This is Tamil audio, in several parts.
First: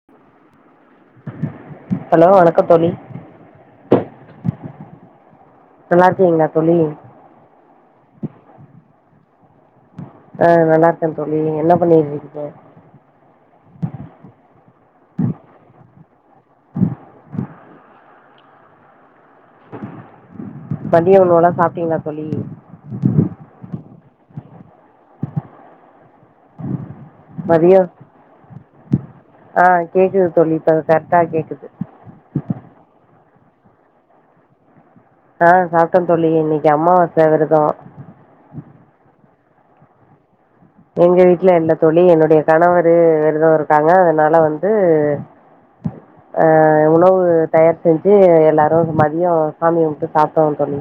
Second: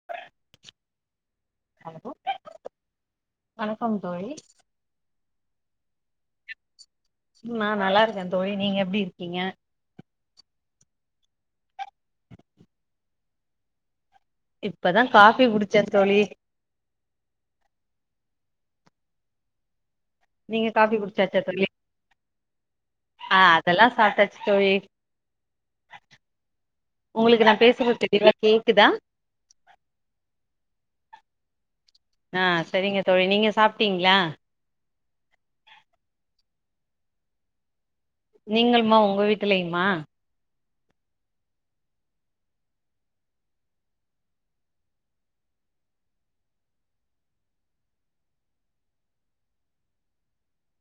[unintelligible] ஹலோ வணக்க தோழி வணக்கம் தோழி நல்லா இருக்கீங்களா தோழி ம் நா நல்லா இருக்கே தோழி நீங்க எப்டி இருக்கீங்க ஆ நல்லா இருக்கே தோழி நீங்க என்ன பண்ணிக்கிட்டுருக்கீங்க இப்பதா காஃபி குடிச்சே தோழி நீங்க காஃபி மதிய குடிச்சாச்ச உணவுலா தோழி சாப்ட்டீங்களா தோழி ஆ அதெல்லா சாப்ட்டாச்சு தோழி உங்களுக்கு நா மதிய பேசறது தெளிவா கேக்குதா ஆ கேக்குது தோழி இப்ப கரெக்டா கேக்குது ஆ செரிங்க தோழி நீங்க சாப்ட்டீங்களா ஆ சாப்ட்டே தோழி இன்னைக்கி அமாவாச விருதோ நீங்களுமா உங்க வீட்டிலயுமா எங்க வீட்ல இல்ல தோழி என்னுடைய கணவரு விருதோ இருக்காங்க அதனால வந்து [unintelligible] அ உணவு தயார் செஞ்சு எல்லாரு மதியோ சாமி கும்பிட்டு சாப்ட்டோ தோழி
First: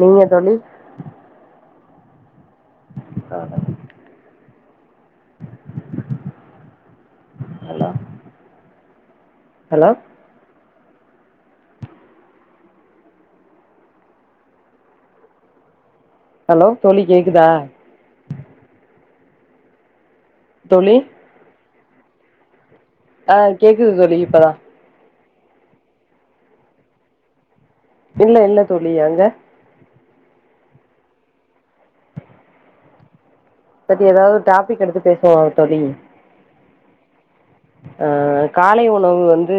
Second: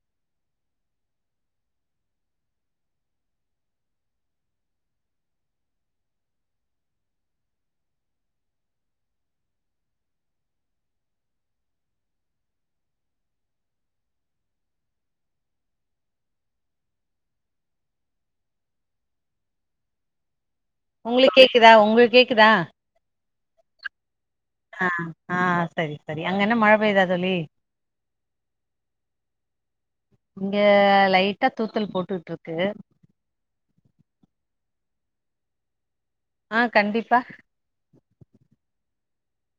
நீங்க தோழி [unintelligible] ஹலோ ஹலோ ஹலோ தோழி கேக்குதா தோழி தோழி கேக்குதா உங்களுக்கு கேக்குதா ஆ கேக்குது தோழி இப்பதா ஆ ஆ சேரி சேரி அங்க என்ன மழ பெய்தா தோழி இல்ல இல்ல தோழி அங்க இங்க லைட்டா தூத்தல் போட்டுட்டு இருக்கு பத்தி எதாவுது டாப்பிக் எடுத்து பேசுவோ தோழி ஆ கண்டிப்பா ஆ காலை உணவு வந்து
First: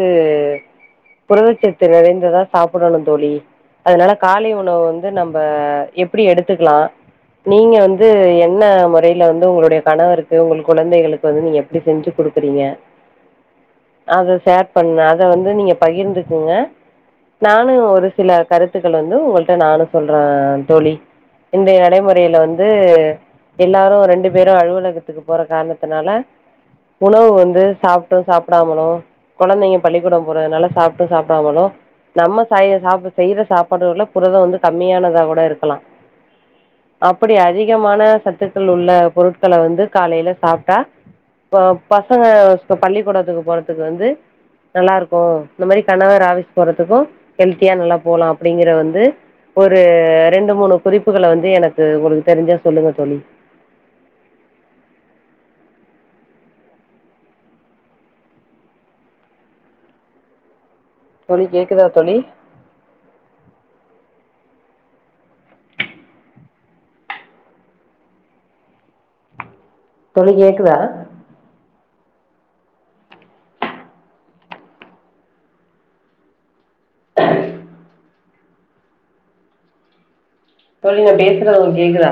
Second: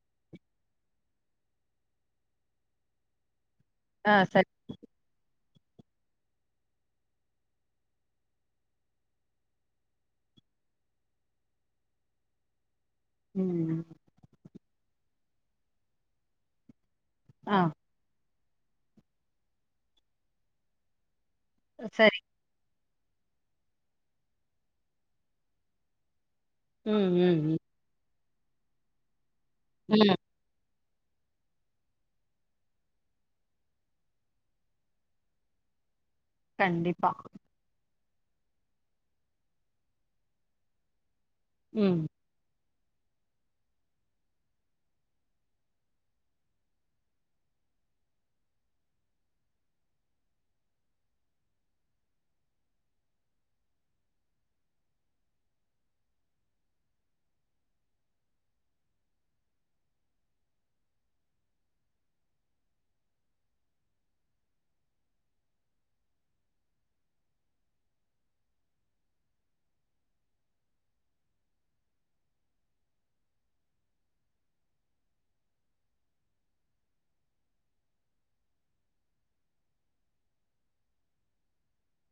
புரதச்சத்து நிறைந்ததா சாப்பிடணு தோழி அதனால ஆ சரி காலை உணவு வந்து வந்து நம்ம எப்டி எடுத்துக்குலா நீங்க வந்து என்ன முறையில வந்து உங்களுடைய கணவருக்கு உங்க குழந்தைகளுக்கு வந்து நீங்க எப் எப்டி செஞ்சு குடுக்குறீங்க ம் அத ஷேர் பண்ணா அத வந்து நீங்க பகிர்ந்துக்குங்க ஆ நானு ஒரு சில கருத் த்துக்கள் வந்து உங்களிட்ட நானு சொல்றே தோழி இன்றைய சரி நடைமுறையில வந்து எல்லாரு ரெண்டு பேரு அலுவலகத்துக்கு போற காரணத்தினால ம் உணவு ம் ம் வந்து சாப்பிட்டு சாப்பிடாமலு கொழந்தைங்க ம் பள்ளிக்கூடோ போறதுனால சாப்ட்டு சாப்பிடாமலு நம்ம சாய செய்யற சாப்பாடுல புரதோ வந்து கம்மியானதா கூட இருக்கலா கண்டிப்பா அப்டி அதிகமான சத் த்துக்கள் உள்ள பொருட்களை வந்து காலையில சாப்ட்டா ம் பசங்க இப்ப பள்ளிக்கூடத்துக்கு போறதுக்கு வந்து நல்லா இருக்கு இந்த மாரி கணவர் ஆஃபீஸ் போறதுக்கு ஹெல்த்தியா நல்லா போலா அப்டிங்குற வந்து ஒரு ரெண்டு மூணு குறிப்புகளை வந்து எனக்கு உங்களுக்கு தெரிஞ்சா சொல்லுங்க தோழி தோழி கேக்குதா தோழி தோழி கேக்குதா [unintelligible] தோழி நா பேசுறது உங்களுக்கு கேக்குதா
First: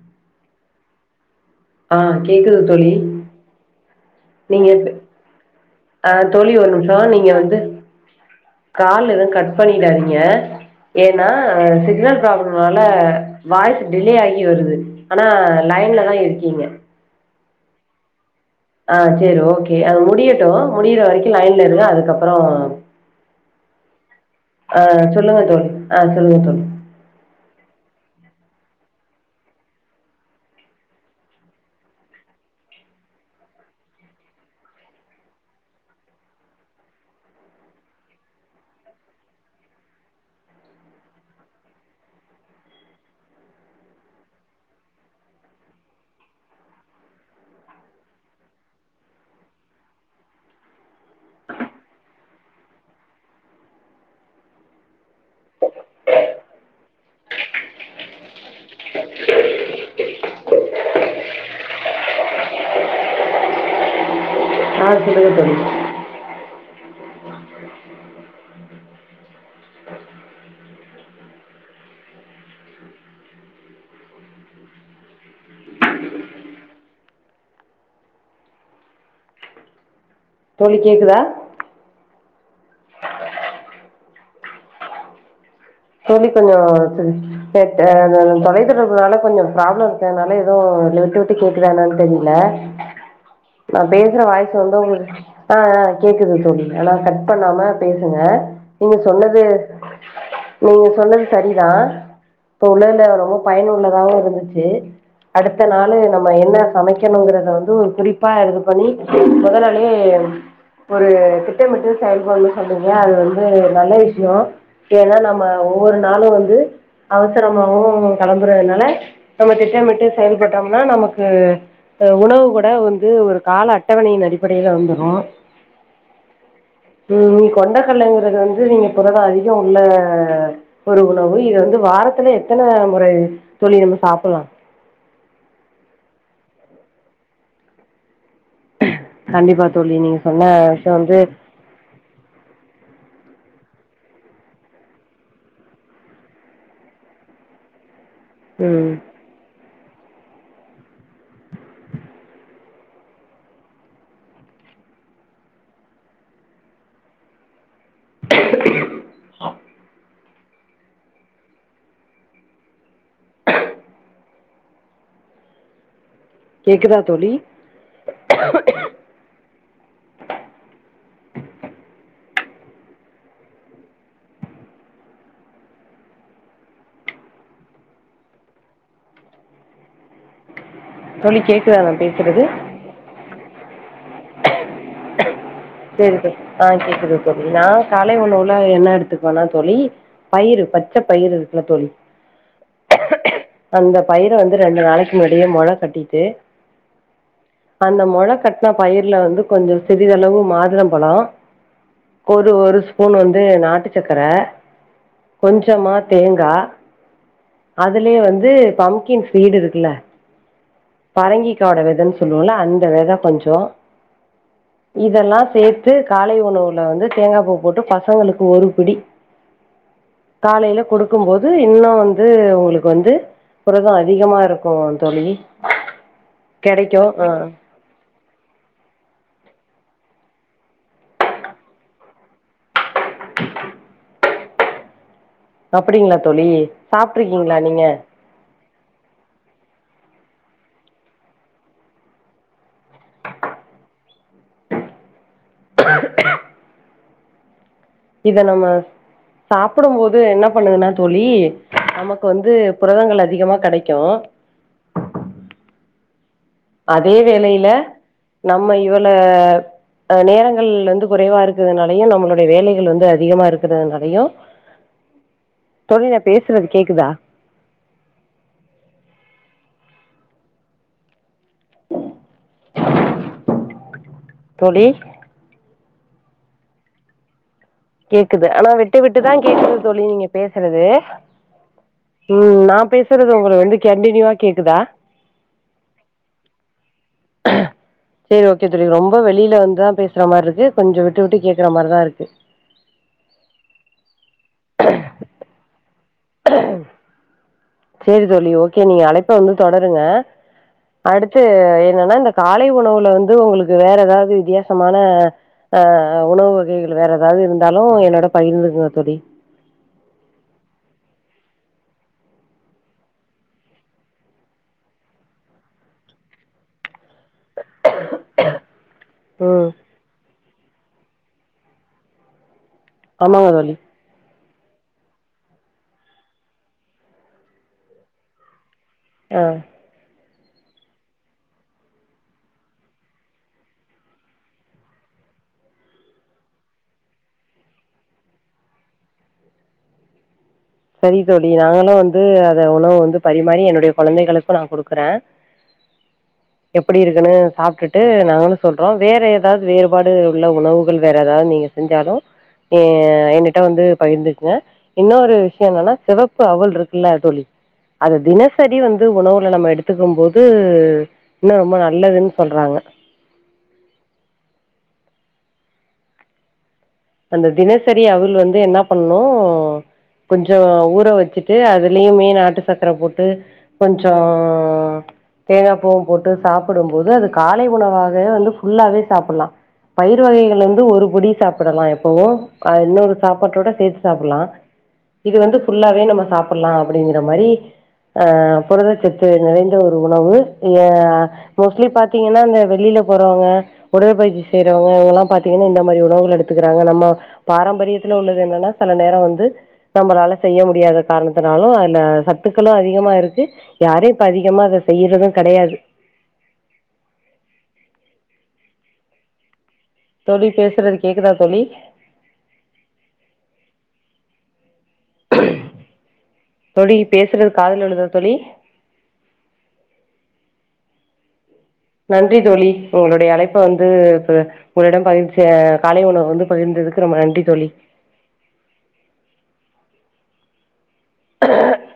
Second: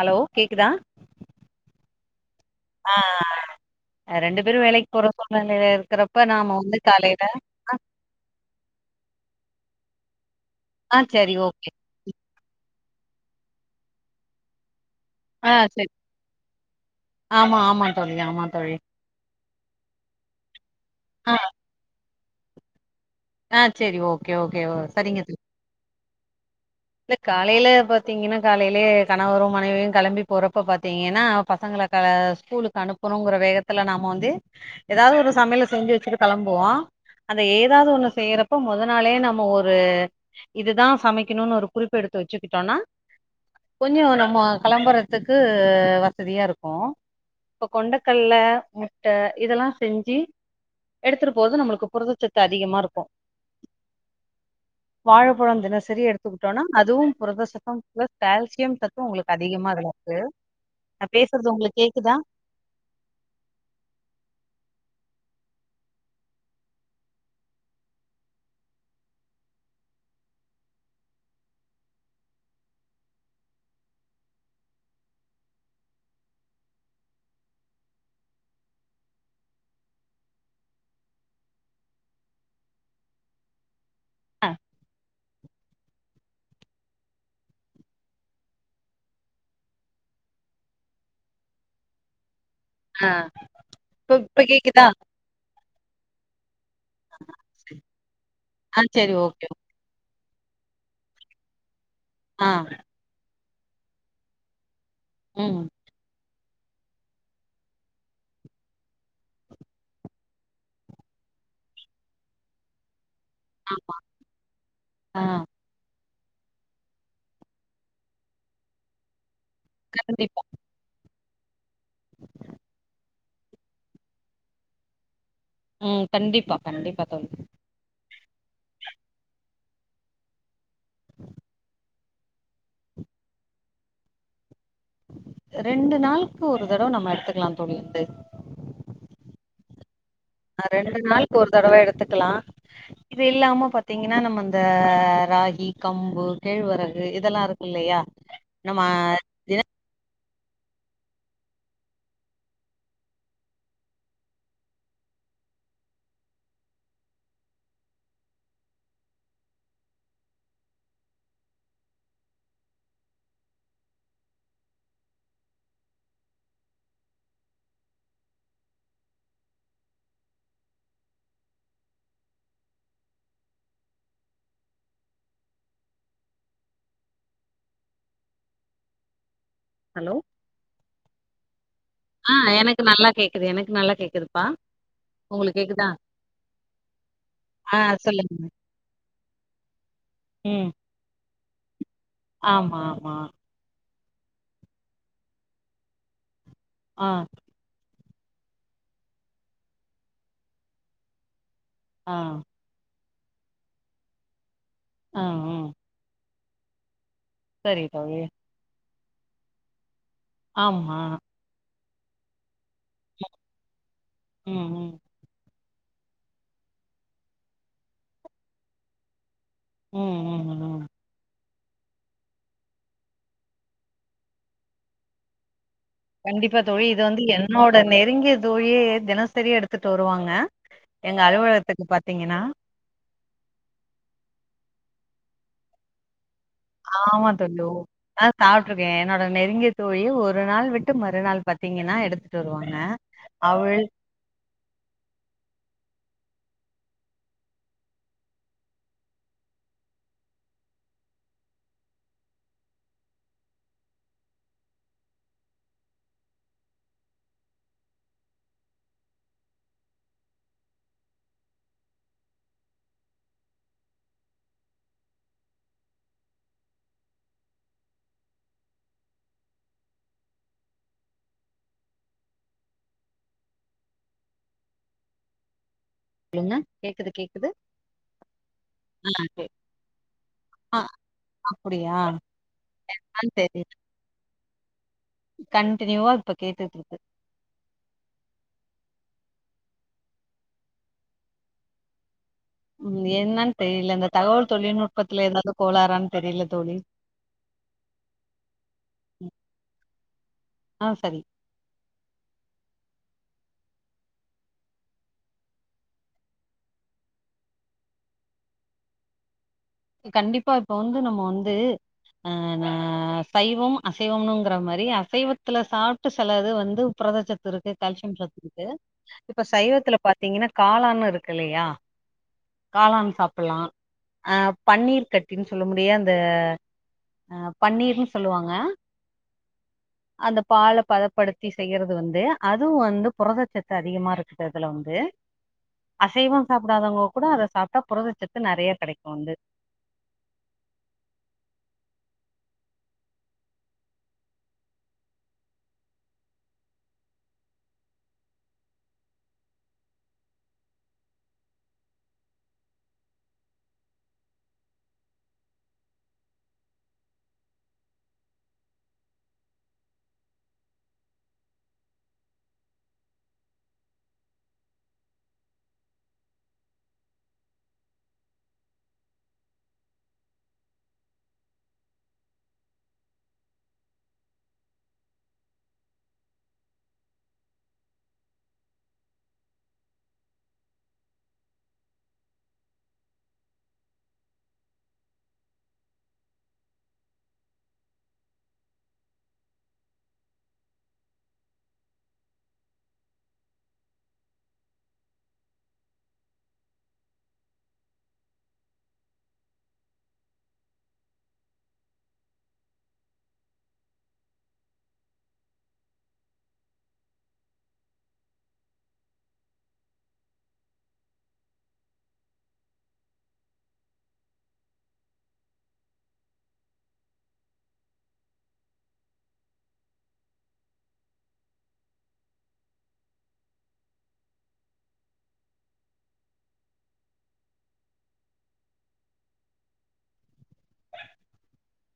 ஹலோ கேக்குதா ஆ கேக்குது தோழி ஆ ரெண்டு பேரு நீங்க வேலைக்கு போற சூழ்நிலையில ஆ இருக்குறப்ப தோழி நாம ஒரு வந்து நிமிஷோ காலையில நீங்க வந்து கால் எது கட் பண்ணிடாதீங்க ஆ ஏனா சரி ஓகே சிக்னல் ப்ளாபம்னால வாய்ஸ் டிலே ஆகி வருது ஆனா ஆ சரி லைன்ல தா இருக்கீங்க ஆமா ஆமா தோழி ஆமா தோழி ஆ சேரி ஓகே அது முடியட்டு முடியிற வரைக்கு ஆ லைன்ல இருங்க அதுக்கப்பறோ ஆ செரி ஓகே ஓகே ஒ செரிங்க தோ சொல்லுங்க தோழி ஆ சொல்லுக தோழி இல்ல காலையில பாத்திங்கன்னா காலையிலயே கணவரு மனைவியு கெளம்பி போறப்ப பாத்திங்கன்னா பசங்கள கா ஸ்கூலுக்கு அனுப்பணுங்கற வேகத்துல நாம வந்து எதாவது ஒரு சமையல செஞ்சு வெச்சுட்டு கெளம்புவோ அந்த ஏதாவது ஒண்ணு செய்யறப்ப மொதனாளே நம்ம ஒரு இதுதா சமைக்கணுன்னு ஒரு குறிப்பு எடுத்து வெச்சுக்கிட்டோன்னா கொஞ்சோ நம்ம களம்பறத்துக்கு வசதியா இருக்கு இப்ப கொண்டக்கடல முட்ட இதல்லா செஞ்சி எடுத்துட்டு போறது நம்மளுக்கு புரதச்சத்து அதிகமா இருக்கு வாழப்பழோ தினசரி எடுத்துக் ட்டோனா அதுவு புரதசத்து பிளஸ் கேல்சியம் சத்து உங்களுக்கு அதிகமா அதுல இருக்கு நா பேசறது உங்களுக்கு கேக்குதா ஆ சொல்லுங்க தோழி தோழி கேக்குதா அ தோழி கொஞ்சோ [unintelligible] செட்டு அந்தந்த தொலைத் தொடர்புனால கொஞ்சோ ப்ராப்ளம் இருக்கர்துனால எதோ அதுல விட்டு விட்டு கேக்குத்தா என்னனு தெரில நா இப்ப பேஸ்ற இப்ப வாய்ஸ் வந்து கேக்குதா உங்களுக் அ அ கேக்குது தோழி அனா கட் பண்ணாம பேசுங்க ஆ நீங்க சரி சொன்னது ஓகே நீங்க சொன்னது சரிதா ஆ இப்ப உள்ளந்த ரொம்ப பயனுள்ளதாவு இருந்துச்சு ம் அடுத்த நாளு நம் ம என்ன சமைக்கணுங்கறத வந்து ஒரு குறிப்பா எடது பண்ணி மொத நாளே ஒரு திட்டமிட்டு செயல்படுனு சொன்னீங்க அது வந்து ஆமா. நல்ல விஷயோ ஏன்னா ஆ நம்ம ஒவ்வொரு நாளு வந்து அவசரமாவு களம்பறதுனால நம்ம திட்டமிட்டு கண்டிப்பா செயல்பட் டம்ன்னா நமக்கு அ உணவு கூட வந்து ஒரு கால அட்டவணையின் அடிப்படையில வந்துரு ம் கண்டிப்பா கண்டிப்பா தோழி கொண்டக்கடலைங்கறது வந்து நீங்க புரதோ அதிகோ உள்ள ஒரு உணவு இது வந்து வாரத்துல எத் தன முறை தோழி நம்ம சாப்புலா ரெண்டு நாளுக்கு ஒரு தடவ நம்ம எடுத்துக்கலா தோழி வந்து கண்டிப்பா தோழி நீங்க நா ரெண்டு நாள்க்கு ஒரு தடவ எடுத்துக்கலா இது இல்லாம பாத்திங்கன்னா நம்ம அந்த ராகி கம்பு கேழ்வரகு இதல்லா இருக் குல்லயா நம்ம ம் கேக்குதா தோழி ஹலோ தோழி கேக்குதா நா பேசுறது கு நல்லா கேக்குது எனக்கு நல்லா கேக்குதுப்பா உங்களுக் கேக்குதா கேக்குது அ கேக்குது தோழி நா ஆ காலை சொல்லுங்க உணவுலா என்ன எடுத்துக்குவனா தோழி பயிறு பச்சப் பயிறு இருக்குல்ல தோழி அம்மா ஆமா அந்த பயர வந்து ரெண்டு நாளைக்கு முன்னாடியே மொளக் கட்டீட்டு ஆ அந்த மொளக்கட்ன பயிர்ல வந்து கொஞ்சோ சிறிதளவு மாதுளம்பழோ ஆ ஒரு ஒரு ஸ்பூன் வந்து நாட்டு சக்கர ஆ ம் கொஞ்சமா தேங்கா சரி அதுலயே தோழி வந்து பம்கின் சீடு இருக்குல்ல ஆமா பரங்கிக்காவோட வெதன்னு சொல்லுவோல அந்த வெதக் கொஞ்சோ ம் ம் இதெல்லா சேத் து காலை உணவுல வந்து தேங்காப் பூ போட்டு பசங்களுக்கு ஒரு பிடி ம் ம் காலையில ம் குடுக் கும்போது இன்னு வந்து ஒங்களுக்கு வந்து புரதோ அதிகமா இருக்கு தோழி கண்டிப்பா தோழி கெடைக்கு இது வந்து ஆ என்னோ ட நெருங்கிய தோழியே தினசரி எடுத்துட்டு வருவாங்க எங்க அலுவலகத்துக்கு பாத்தீங்கன்னா அப்டிங்களா தோழி ஆமா சாப்ட்ருக்கீங்களா தோழி ஒ நீங்க அ சாப்ட்டுருக்கே என்னோட நெருங்கிய தோழி ஒரு நாள் விட்டு மறுநாள் பாத்தீங்கன்னா எடுத்துட்டு வருவாங்க அவல் இத நம்ம சாப்டும் போது என்ன பண்ணுதுன்னா தோழி நமக்கு வந்து புரதங்கள் அதிகமா கெடைக்கு அதே வேலையில நம்ம இவள ஆ நேரங்கள் வந்து குறைவா இருக்குறதுனாலயு நம்மளுடைய வேலைகள் வந்து அதிகமா இருக்கிறதுனாலயு தோழி நா பேசுறது கேக்குதா தோழி சொல்லுங்க கேக்குது கேக்குது கேக்குது ஆனா விட்டு ஆ விட்டுதா கேக் கேக்குது தோழி நீங்க ஆ பேசறது அப்டியா ஆ ம் நா பேசுறது ஒங்களுக்கு சரி வந்து கண்டினியூவா கேக்குதா கண்டினியூவா இப்ப கேட்டுட்ருக்கு சேரி ஓகே தோழி ரொம்ப வெளியில வந்துதா பேசுற மாரி இருக்கு கொஞ்சோ விட்டு விட்டு கேக்குற மாரிதா இருக்கு ம் என்னனு தெரியல இந்த தகவல் தொழில்நுட்பத்துல ஏதாவுது கோளாறான்னு தெரியில தோழி சேரி தோழி ஓகே நீங்க அழைப்ப வந்து தொடருங்க ஆ சரி அடுத் து என்னன்னா இந்த காலை உணவுல வந்து ஒங்களுக்கு வேற ஏதாவுது வித்யாசமான ஆ உணவு வகைகள் வேற ஏதாவுது இருந்தாலு என்னோட பகிர்ந்துக்குங்க தோழி கண்டிப்பா இப்ப வந்து நம்ம வந்து ஆ நா சைவம் அசைவம்னுங்கிற மாரி அசைவத்துல சாப்டு செலது வந்து புரதச்சத் துருக்கு கால்சியம் சத்து இருக்கு இப்ப ம் சைவத்துல பாத்தீங்கன்னா காளான்னு இருக்கு இல்லையா காளான் ஆமாங்க சாப்லா தோழி அப் பன்னீர் கட்டின்னு சொல்ல முடிய இந்த அ பன்னீர்ன்னு சொல்லுவாங்க ஓ அந்த பால பதப்படுத்தி செய்யறது வந்து அதுவு வந்து புரதச்சத்து அதிகமா இருக்கதுல வந்து அசைவம் சாப்டாதவங்க கூட அத சாப்ட்டா புரதச்சத்து நெறையா கெடைக்கு வந்து சரி தோழி நாங்களு வந்து அத உணவு வந்து பரிமாறி என்னுடைய கொழந்தைகளுக்கு நா குடுக்குற எப்டி இருக்குன்னு சாப்டுட்டு நாங்களு சொல்றோ வேற ஏதாவுது வேறுபாடு உள்ள உணவுகள் வேற ஏதாவுது நீங்க செஞ்சாலு எ என்னிட்ட வந்து பகிர்ந்துக்குங்க இன்னொரு என்னன்னா சிவப்பு அவுல் இருக்குல்ல தோழி அது தினசரி வந்து உணவுல நம்ம எடுத்துக்கும் போது இன்னு ரொம்ப நல்லதுனு சொல்றாங்க அந்த தினசரி அவுல் வந்து என்ன பண்ணு கொஞ்சோ ஊற வச்சிட்டு அதுலயுமே நாட்டு சக்கர போட்டு கொஞ்சோ தேங்கா பூவு போட்டு சாப்புடும் போது அது காலை உணவாகவே வந்து ஃபுல்லாவே சாப்பலா பயிரு வகைகள் வந்து ஒரு புடி சாப்டலா எப் பவு இன்னொரு சாப்பாட்டோட சேத்து சாப்புலா இது வந்து ஃபுல்லாவே நம்ம சாப்ட்லா அப்டிங்கிற மாரி ஆ புரதச்சத்து நிறைந்த ஒரு உணவு யா மோஸ்ட்லி பாத்தீங்கன்னா இந்த வெளியில போறவங்க உடற்பயிற்சி செய்றவங்க இவங்கள்லா பாத்தீங்கன்னா இந்த மாரி உணவுகள் எடுத்து க்குறாங்க நம்ம பாரம்பரியத்துல உள்ளது என்னன்னா செல நேர வந்து நம்மளால செய்ய முடியாத காரணத்தினாலு அதுல சத்துக்களு அதிகமா இருக்கு யாரு இப்ப அதிகமா அத செய்றது கெடையாது தோழி பேசுறது கேக்குதா தோழி தோழி பேசுறது காதுல விழுதா தோழி நன்றி தோழி உங்களுடைய அழைப்ப வந்து [unintelligible] உங்களிடம் பகிர்ச்ச காலை உணவு வந்து பகிர்ந்ததுக்கு ரொம்ப நன்றி தோழி [inaudible] [inaudible]